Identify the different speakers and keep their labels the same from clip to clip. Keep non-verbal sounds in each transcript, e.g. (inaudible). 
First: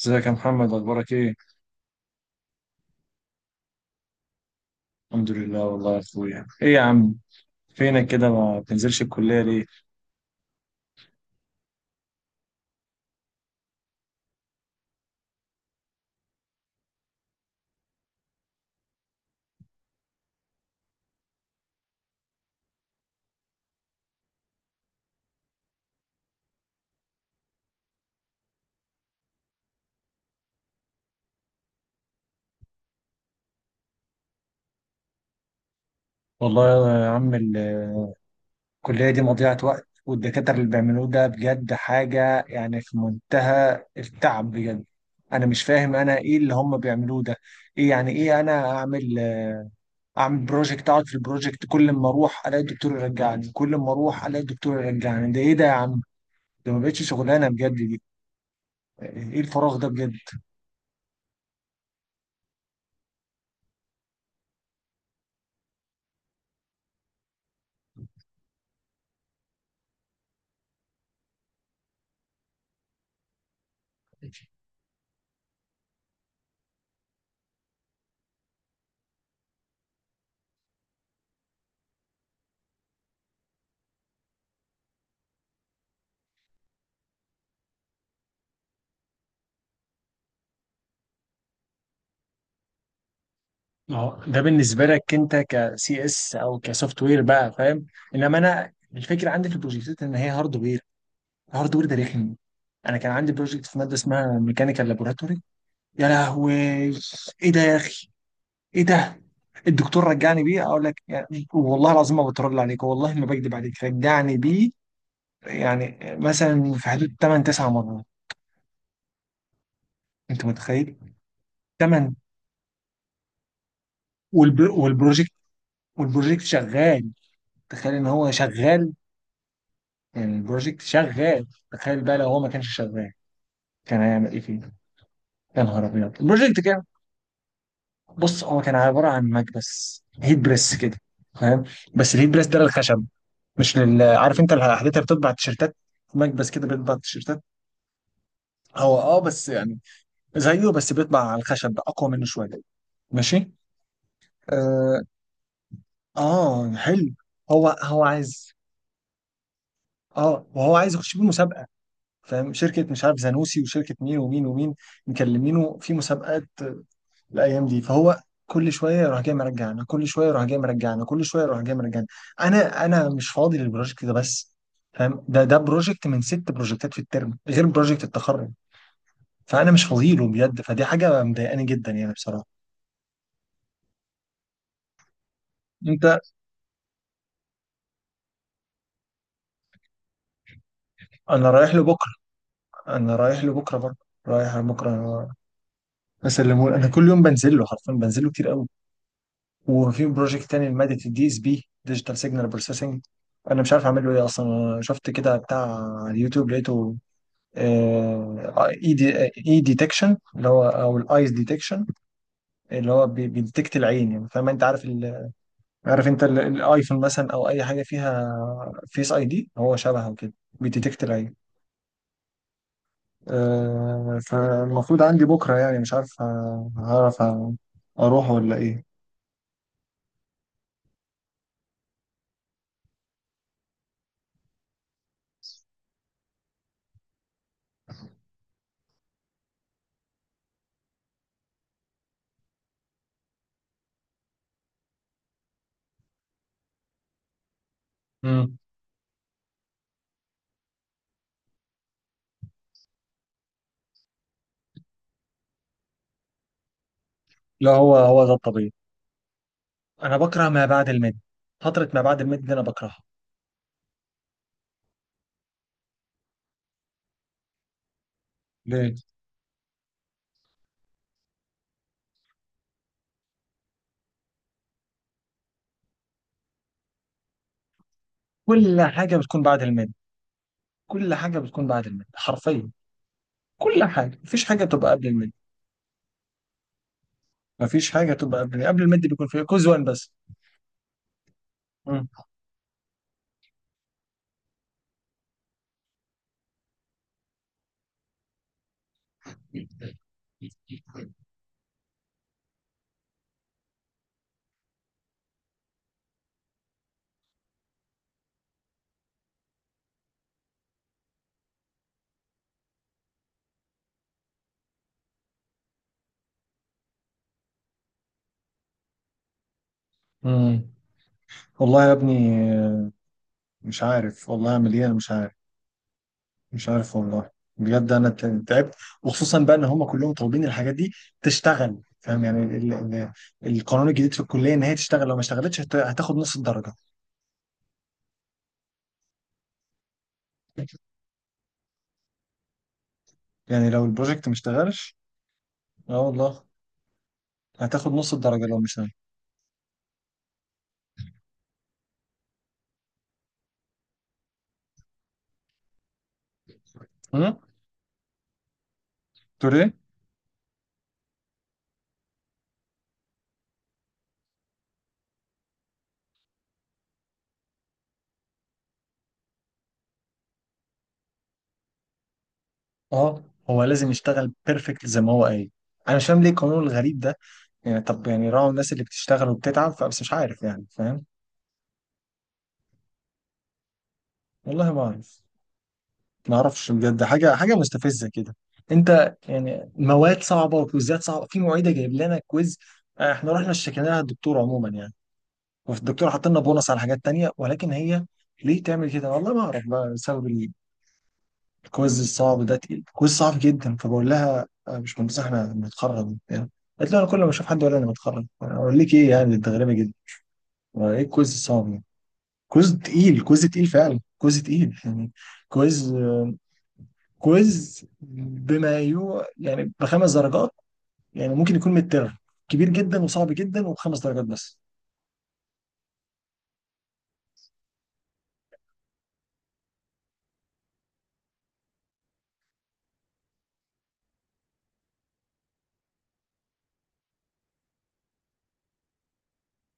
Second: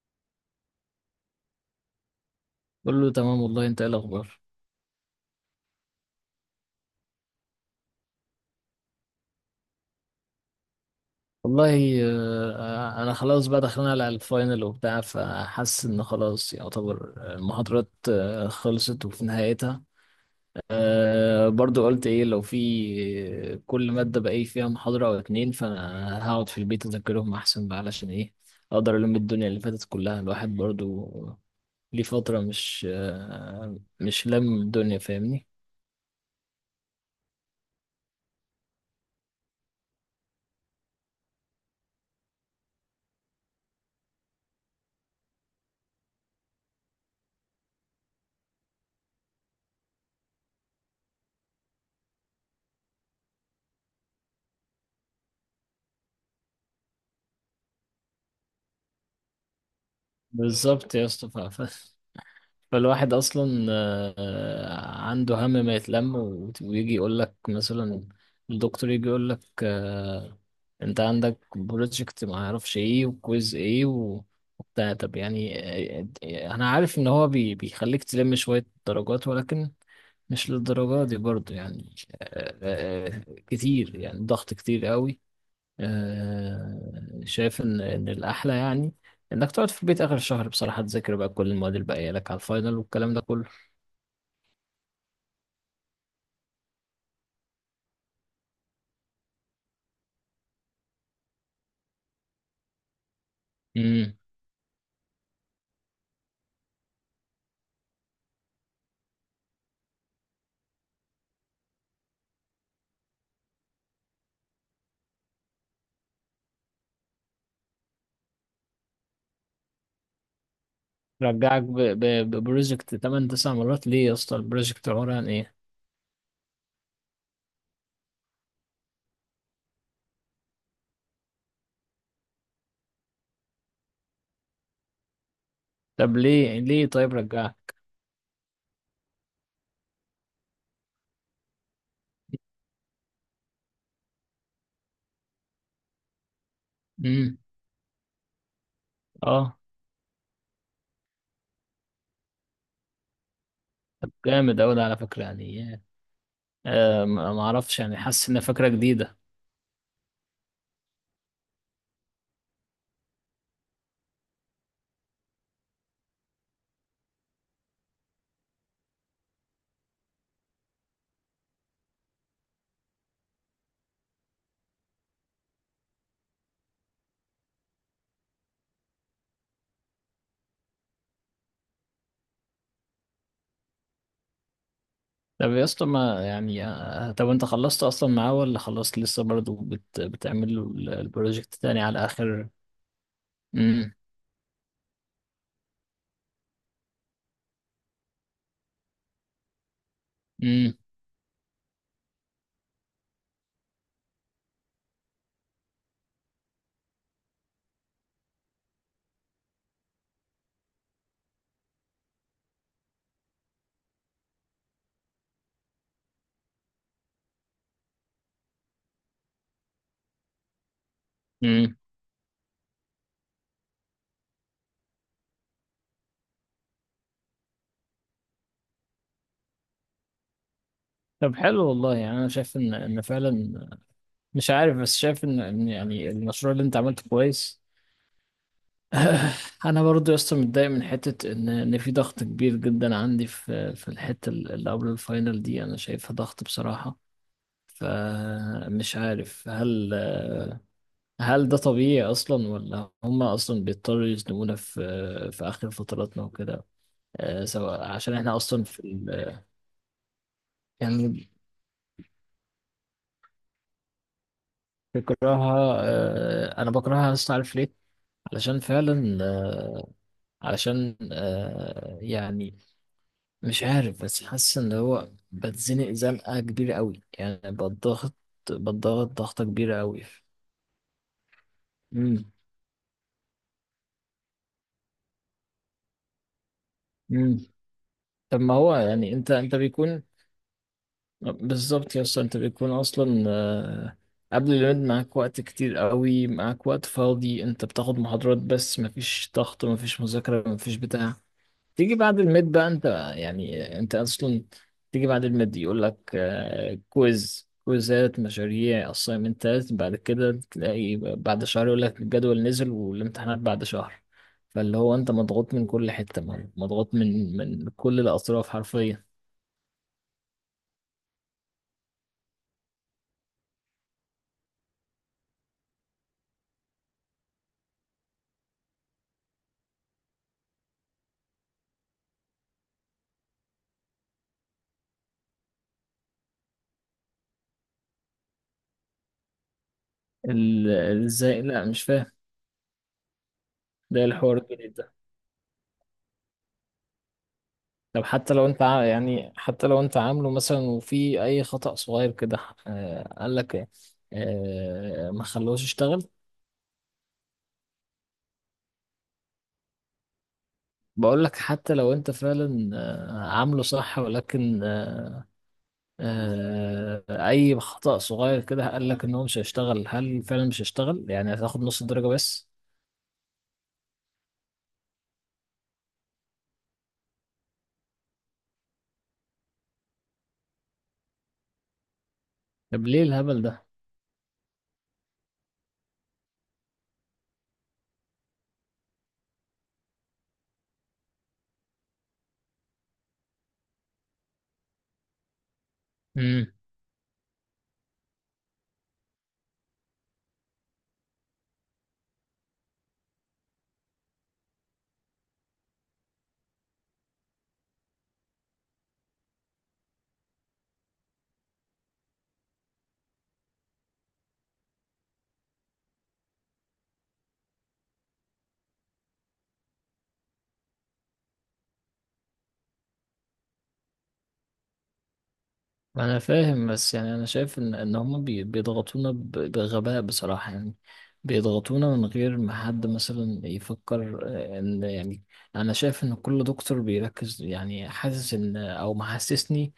Speaker 1: ازيك يا محمد اخبارك ايه؟
Speaker 2: بقول له تمام، والله. انت ايه الاخبار؟
Speaker 1: الحمد لله والله يا اخويا. ايه يا عم، فينك كده، ما بتنزلش الكليه ليه؟
Speaker 2: والله، انا خلاص بقى داخلين على الفاينل وبتاع، فحاسس ان خلاص يعتبر المحاضرات خلصت وفي نهايتها. برضو قلت ايه لو في. كل مادة بقى ايه فيها محاضرة او اتنين، فانا هقعد في البيت اذاكرهم احسن بقى علشان ايه؟ اقدر الم الدنيا اللي فاتت كلها، الواحد برضو ليه فترة مش لم الدنيا، فاهمني؟
Speaker 1: والله يا عم الكليه دي مضيعه وقت، والدكاتره اللي بيعملوه ده بجد حاجه يعني في منتهى التعب بجد. انا مش فاهم انا ايه اللي هم بيعملوه ده. ايه يعني، ايه انا اعمل؟ اعمل بروجكت، اقعد في البروجكت، كل ما اروح الاقي الدكتور يرجعني، كل ما اروح الاقي الدكتور يرجعني. ده ايه ده يا عم؟ ده ما بقتش شغلانه بجد دي. ايه الفراغ ده بجد؟
Speaker 2: بالظبط يا اسطى. فالواحد اصلا عنده هم ما يتلم، و- ويجي يقول لك مثلا، الدكتور يجي يقول لك انت عندك بروجكت ما اعرفش ايه، وكويز ايه، و- وبتاع، طب يعني. انا عارف ان هو بي- بيخليك تلم شوية درجات، ولكن مش للدرجة دي برضو يعني. كتير يعني، ضغط كتير قوي. شايف ان الاحلى يعني انك تقعد في البيت اخر الشهر بصراحه، تذاكر بقى كل المواد اللي باقيه لك على الفاينل والكلام ده كله.
Speaker 1: ما هو ده بالنسبه لك انت كسي اس او كسوفت وير بقى، فاهم؟ انما انا الفكره عندي في البروجكتات ان هي هاردوير. الهاردوير ده رخم. انا كان عندي بروجكت في ماده
Speaker 2: امم.
Speaker 1: اسمها ميكانيكال لابوراتوري. يا لهوي، ايه ده يا اخي؟ ايه ده؟ الدكتور رجعني بيه، اقول لك يعني والله العظيم ما بترد عليك، والله ما بكذب عليك، رجعني بيه يعني مثلا في حدود 8 9 مرات. انت متخيل؟
Speaker 2: رجعك
Speaker 1: 8.
Speaker 2: ببروجكت 8 9 مرات ليه يا اسطى؟ البروجكت عباره عن
Speaker 1: والبروجكت،
Speaker 2: ايه؟
Speaker 1: والبروجكت شغال. تخيل ان هو شغال. البروجكت شغال، تخيل بقى لو هو ما كانش شغال، كان هيعمل ايه فيه؟ يا نهار
Speaker 2: طب
Speaker 1: ابيض، البروجكت
Speaker 2: ليه
Speaker 1: كان…
Speaker 2: ليه طيب رجعك؟
Speaker 1: بص، هو كان عباره عن مكبس هيت بريس كده، فاهم؟ بس الهيت بريس ده للخشب، مش لل… عارف انت الحاجات اللي بتطبع التيشيرتات؟ مكبس كده بيطبع
Speaker 2: امم.
Speaker 1: التيشيرتات. هو اه بس
Speaker 2: اه.
Speaker 1: يعني زيه، بس بيطبع على الخشب اقوى منه شويه. ماشي.
Speaker 2: طب جامد اوي ده على
Speaker 1: اه،
Speaker 2: فكره يعني.
Speaker 1: آه حلو.
Speaker 2: ما
Speaker 1: هو
Speaker 2: اعرفش يعني،
Speaker 1: هو
Speaker 2: حاسس ان
Speaker 1: عايز…
Speaker 2: فكره جديده.
Speaker 1: اه، وهو عايز يخش بيه مسابقه، فاهم؟ شركه مش عارف زانوسي، وشركه مين ومين ومين، مكلمينه في مسابقات الايام دي. فهو كل شويه يروح جاي مرجعنا، كل شويه يروح جاي مرجعنا، كل شويه يروح جاي مرجعنا. انا مش فاضي للبروجكت ده بس، فاهم؟ ده بروجكت من ست بروجكتات في الترم، غير بروجكت التخرج. فانا مش فاضي له بجد، فدي حاجه مضايقاني جدا يعني بصراحه.
Speaker 2: طب يا اسطى
Speaker 1: انت…
Speaker 2: ما يعني، طب انت خلصت اصلا معاه ولا خلصت لسه، برضه بتعمل له
Speaker 1: انا
Speaker 2: البروجكت
Speaker 1: رايح
Speaker 2: تاني
Speaker 1: له
Speaker 2: على
Speaker 1: بكره،
Speaker 2: اخر؟
Speaker 1: انا رايح له بكره برضه، رايح له بكره، بسلمه له. انا كل يوم بنزل له، حرفيا بنزل له كتير قوي. وفي بروجكت تاني
Speaker 2: امم.
Speaker 1: لماده الدي اس بي، ديجيتال سيجنال بروسيسنج. انا مش عارف اعمل له ايه اصلا. أنا شفت كده بتاع على اليوتيوب، لقيته اي ديتكشن، اللي هو او الايز ديتكشن، اللي هو بيديتكت العين يعني، فاهم؟ انت عارف ال… عارف انت الايفون مثلا، او اي حاجه فيها فيس اي دي، هو شبهه كده، بيديتكت العين.
Speaker 2: مم.
Speaker 1: فالمفروض عندي بكره، يعني مش عارف هعرف اروح ولا ايه.
Speaker 2: طب حلو والله، يعني انا شايف ان فعلا مش عارف، بس شايف ان يعني المشروع اللي انت عملته كويس. (laughs) (sighs) انا برضو يا اسطى متضايق من حته ان في ضغط كبير جدا عندي في الحته اللي قبل الفاينل دي، انا شايفها ضغط بصراحه.
Speaker 1: مم.
Speaker 2: فمش عارف هل ده طبيعي اصلا، ولا هما اصلا بيضطروا يزنقونا في اخر فتراتنا وكده،
Speaker 1: لا،
Speaker 2: سواء
Speaker 1: هو
Speaker 2: عشان
Speaker 1: هو ده
Speaker 2: احنا اصلا
Speaker 1: الطبيعي. انا بكره ما بعد الميد،
Speaker 2: يعني.
Speaker 1: فتره ما بعد الميد دي انا بكرهها.
Speaker 2: بكرهها، انا بكرهها اصلا، عارف ليه؟ علشان
Speaker 1: ليه؟
Speaker 2: فعلا، علشان يعني مش عارف، بس حاسس ان هو بتزنق زنقة كبيرة قوي، يعني بتضغط
Speaker 1: كل
Speaker 2: بتضغط
Speaker 1: حاجه بتكون
Speaker 2: ضغطة
Speaker 1: بعد
Speaker 2: كبيرة
Speaker 1: الميد،
Speaker 2: قوي.
Speaker 1: كل حاجه بتكون بعد الميد
Speaker 2: امم.
Speaker 1: حرفيا، كل حاجه، مفيش حاجه بتبقى قبل الميد،
Speaker 2: امم.
Speaker 1: مفيش حاجه تبقى
Speaker 2: طب ما
Speaker 1: قبل
Speaker 2: هو
Speaker 1: قبل المد،
Speaker 2: يعني
Speaker 1: بيكون
Speaker 2: انت
Speaker 1: في
Speaker 2: انت
Speaker 1: كوز 1
Speaker 2: بيكون،
Speaker 1: بس.
Speaker 2: بالظبط يا
Speaker 1: مم.
Speaker 2: اسطى، انت بيكون اصلا قبل، الولاد معاك وقت كتير قوي، معاك وقت فاضي، انت بتاخد محاضرات بس، مفيش ضغط، مفيش مذاكرة، مفيش بتاع. تيجي بعد الميد بقى انت، يعني انت اصلا تيجي بعد الميد يقول لك كويز، كويزات، مشاريع، اسايمنتات، بعد كده تلاقي بعد شهر يقول لك الجدول نزل والامتحانات بعد شهر، فاللي هو انت مضغوط من كل حتة، مضغوط من كل الاطراف حرفيا.
Speaker 1: مم. والله يا ابني، آه، مش عارف والله اعمل ايه، انا مش عارف، مش عارف والله. بجد انا تعبت. وخصوصا بقى ان هم كلهم طالبين الحاجات دي تشتغل، فاهم يعني ال القانون الجديد في الكليه ان هي تشتغل، لو ما اشتغلتش هتاخد نص الدرجه.
Speaker 2: ازاي؟ لا مش فاهم.
Speaker 1: يعني لو
Speaker 2: ده إيه
Speaker 1: البروجكت ما
Speaker 2: الحوار الجديد ده؟
Speaker 1: اشتغلش. اه والله، هتاخد
Speaker 2: طب
Speaker 1: نص الدرجه لو مش اشتغل.
Speaker 2: حتى لو انت عامله مثلا، وفي اي خطأ صغير كده قال لك ما خلوش يشتغل.
Speaker 1: امم. تقول ايه؟
Speaker 2: بقول لك حتى لو انت فعلا عامله صح، ولكن اي خطأ صغير كده قال لك ان هو مش هيشتغل، هل فعلا مش هيشتغل يعني، هتاخد نص الدرجة بس؟
Speaker 1: اه، هو لازم يشتغل بيرفكت زي ما هو قايل. انا مش فاهم ليه القانون الغريب ده. يعني طب يعني راعوا الناس اللي بتشتغل وبتتعب، فبس مش عارف يعني، فاهم؟
Speaker 2: طب ليه الهبل ده؟
Speaker 1: والله ما اعرف، ما اعرفش بجد، حاجه حاجه مستفزه كده. انت يعني مواد صعبه وكويزات صعبه، في معيده جايب لنا كويز. احنا رحنا اشتكيناها للدكتور عموما يعني، والدكتور حط لنا
Speaker 2: امم.
Speaker 1: بونص على حاجات تانية، ولكن هي ليه تعمل كده؟ والله ما اعرف بقى، بسبب الكويز الصعب ده، تقيل كويز صعب جدا. فبقول لها مش مهندسه احنا بنتخرج يعني؟ قالت لي انا كل ما اشوف حد ولا انا بتخرج اقول لك ايه، يعني انت غريبه جدا. ايه الكويز الصعب؟ كويز تقيل، كويز تقيل فعلا، كويز تقيل يعني، كويز كويز بما يو يعني بخمس درجات، يعني ممكن يكون متر كبير جدا وصعب جدا وبخمس درجات بس.
Speaker 2: انا فاهم، بس يعني انا شايف ان هم بيضغطونا بغباء بصراحة يعني. بيضغطونا من غير ما حد مثلا يفكر ان يعني، انا شايف ان كل دكتور بيركز يعني، حاسس ان، او محسسني،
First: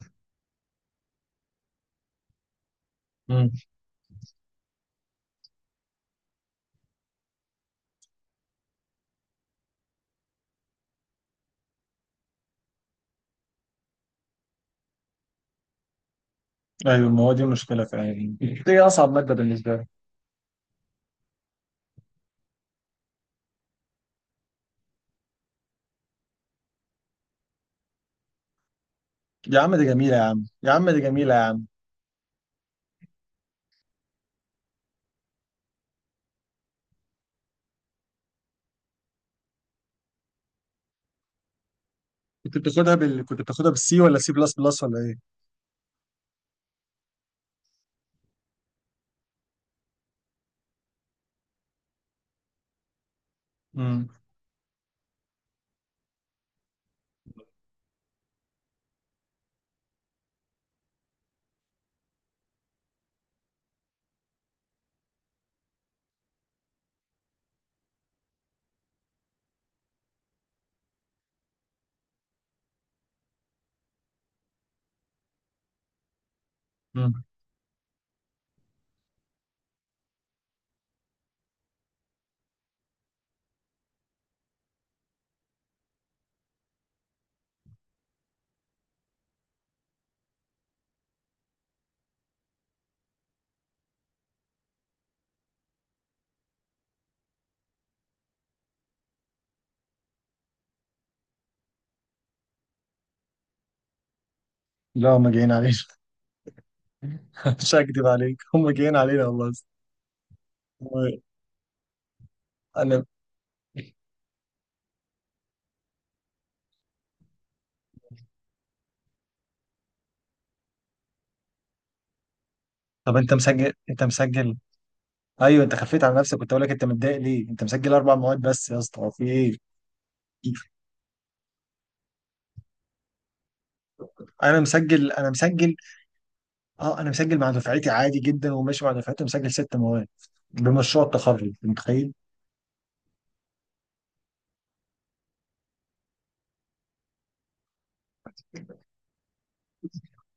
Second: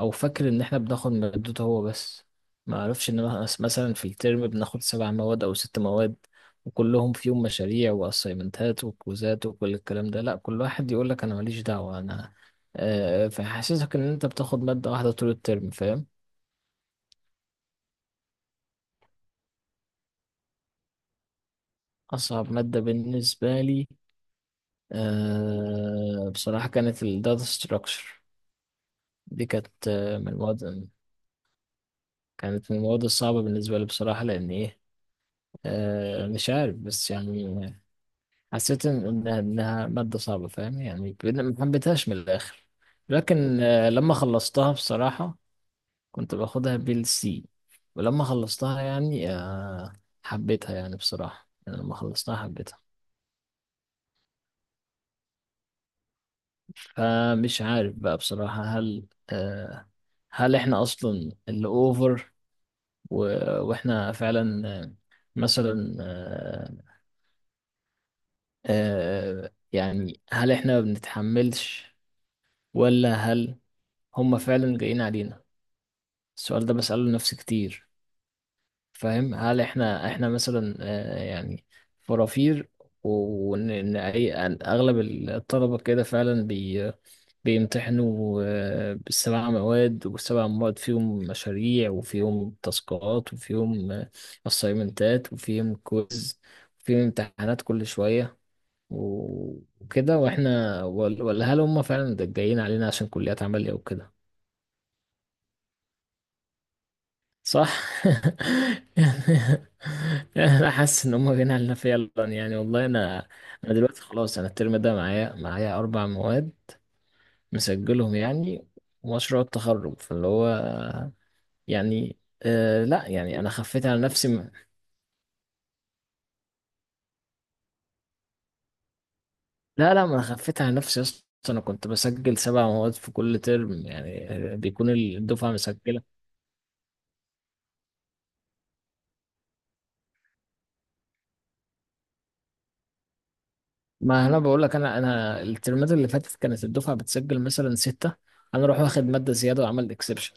Speaker 2: او فاكر ان احنا بناخد مادته هو بس، ما اعرفش ان
Speaker 1: مم.
Speaker 2: مثلا في الترم بناخد سبع مواد او ست مواد، وكلهم فيهم مشاريع واسايمنتات وكوزات وكل الكلام ده. لا، كل واحد يقول لك انا ماليش دعوة انا، فحاسسك ان انت بتاخد مادة واحدة طول الترم، فاهم؟
Speaker 1: ايوه، ما هو دي المشكله فعلا. دي اصعب ماده بالنسبه لي.
Speaker 2: اصعب مادة بالنسبة لي، بصراحة كانت الداتا ستراكشر، دي
Speaker 1: يا عم دي
Speaker 2: كانت
Speaker 1: جميله يا
Speaker 2: من
Speaker 1: عم، يا
Speaker 2: المواد،
Speaker 1: عم دي جميله يا عم.
Speaker 2: كانت من المواد الصعبة بالنسبة لي بصراحة، لأن إيه؟ مش عارف بس يعني، حسيت إن- انها إنها مادة صعبة، فاهم يعني، ما حبيتهاش من
Speaker 1: كنت
Speaker 2: الاخر.
Speaker 1: بتاخدها بال… كنت
Speaker 2: لكن
Speaker 1: بتاخدها بالسي
Speaker 2: لما
Speaker 1: ولا سي بلس
Speaker 2: خلصتها
Speaker 1: بلس ولا ايه؟
Speaker 2: بصراحة، كنت باخدها بالسي، ولما خلصتها يعني حبيتها، يعني بصراحة يعني لما خلصتها حبيتها.
Speaker 1: مم.
Speaker 2: فمش عارف بقى بصراحة، هل هل احنا اصلا اللي اوفر، و- واحنا فعلا مثلا يعني هل احنا ما بنتحملش، ولا هل هم فعلا جايين علينا؟ السؤال ده بسأله
Speaker 1: مم.
Speaker 2: لنفسي كتير. فاهم، هل احنا مثلا يعني فرافير، وان إن اي أن اغلب الطلبه كده فعلا بيمتحنوا بالسبع مواد، والسبع مواد فيهم مشاريع، وفيهم تاسكات، وفيهم اسايمنتات، وفيهم كويز، وفيهم امتحانات كل شويه، و- وكده، واحنا ولا هل هم فعلا جايين علينا عشان كليات عمليه وكده؟
Speaker 1: لا، هم جايين علينا. (laughs)
Speaker 2: صح.
Speaker 1: مش هكدب عليك، هم جايين علينا والله.
Speaker 2: (laughs) يعني انا حاسس ان
Speaker 1: و-
Speaker 2: هم جايين علينا فعلا، يعني والله،
Speaker 1: انا…
Speaker 2: انا دلوقتي خلاص، انا الترم ده معايا اربع مواد مسجلهم يعني، ومشروع التخرج، فاللي هو يعني. لا
Speaker 1: طب انت
Speaker 2: يعني انا
Speaker 1: مسجل،
Speaker 2: خفيت على
Speaker 1: انت
Speaker 2: نفسي، ما.
Speaker 1: مسجل؟ ايوه، انت خفيت على نفسك، كنت اقول لك انت متضايق ليه، انت مسجل اربع مواد بس يا اسطى، هو في ايه؟
Speaker 2: لا، لا، ما انا خفيت على نفسي يا اسطى. انا كنت بسجل سبع مواد في كل ترم، يعني
Speaker 1: انا
Speaker 2: بيكون
Speaker 1: مسجل، انا
Speaker 2: الدفعه
Speaker 1: مسجل.
Speaker 2: مسجله.
Speaker 1: اه انا مسجل مع دفعتي عادي جدا، وماشي مع دفعتي مسجل ست مواد بمشروع التخرج، أنت متخيل؟
Speaker 2: ما انا بقول لك، انا الترمات اللي فاتت كانت الدفعه بتسجل مثلا سته، انا اروح واخد ماده زياده وعمل اكسبشن.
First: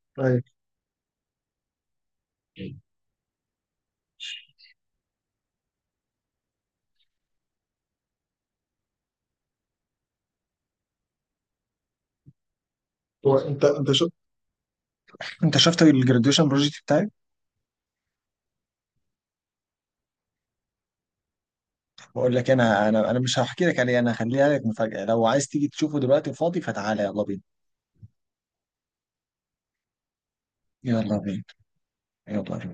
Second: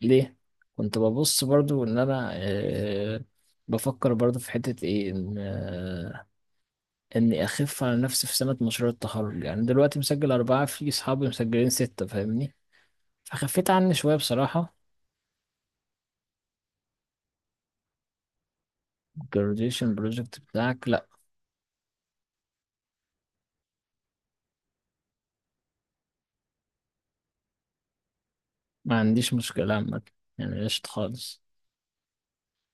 Speaker 2: ليه؟
Speaker 1: ايوه.
Speaker 2: كنت ببص برضو ان انا، بفكر برضو في حتة ايه، ان اني اخف على نفسي في سنة مشروع التخرج، يعني دلوقتي مسجل اربعة، في اصحابي مسجلين ستة، فاهمني؟
Speaker 1: هو انت
Speaker 2: فخفيت
Speaker 1: انت
Speaker 2: عني
Speaker 1: شو
Speaker 2: شوية بصراحة.
Speaker 1: انت شفت الجراديويشن بروجكت بتاعي؟
Speaker 2: graduation project بتاعك؟ لا.
Speaker 1: بقول لك، انا مش هحكي لك عليه، انا هخليها لك مفاجأة. لو عايز تيجي تشوفه دلوقتي فاضي، فتعالى، يلا بينا،
Speaker 2: ما عنديش مشكلة عامة، يعني قشطة
Speaker 1: يلا بينا،
Speaker 2: خالص.
Speaker 1: يلا بينا.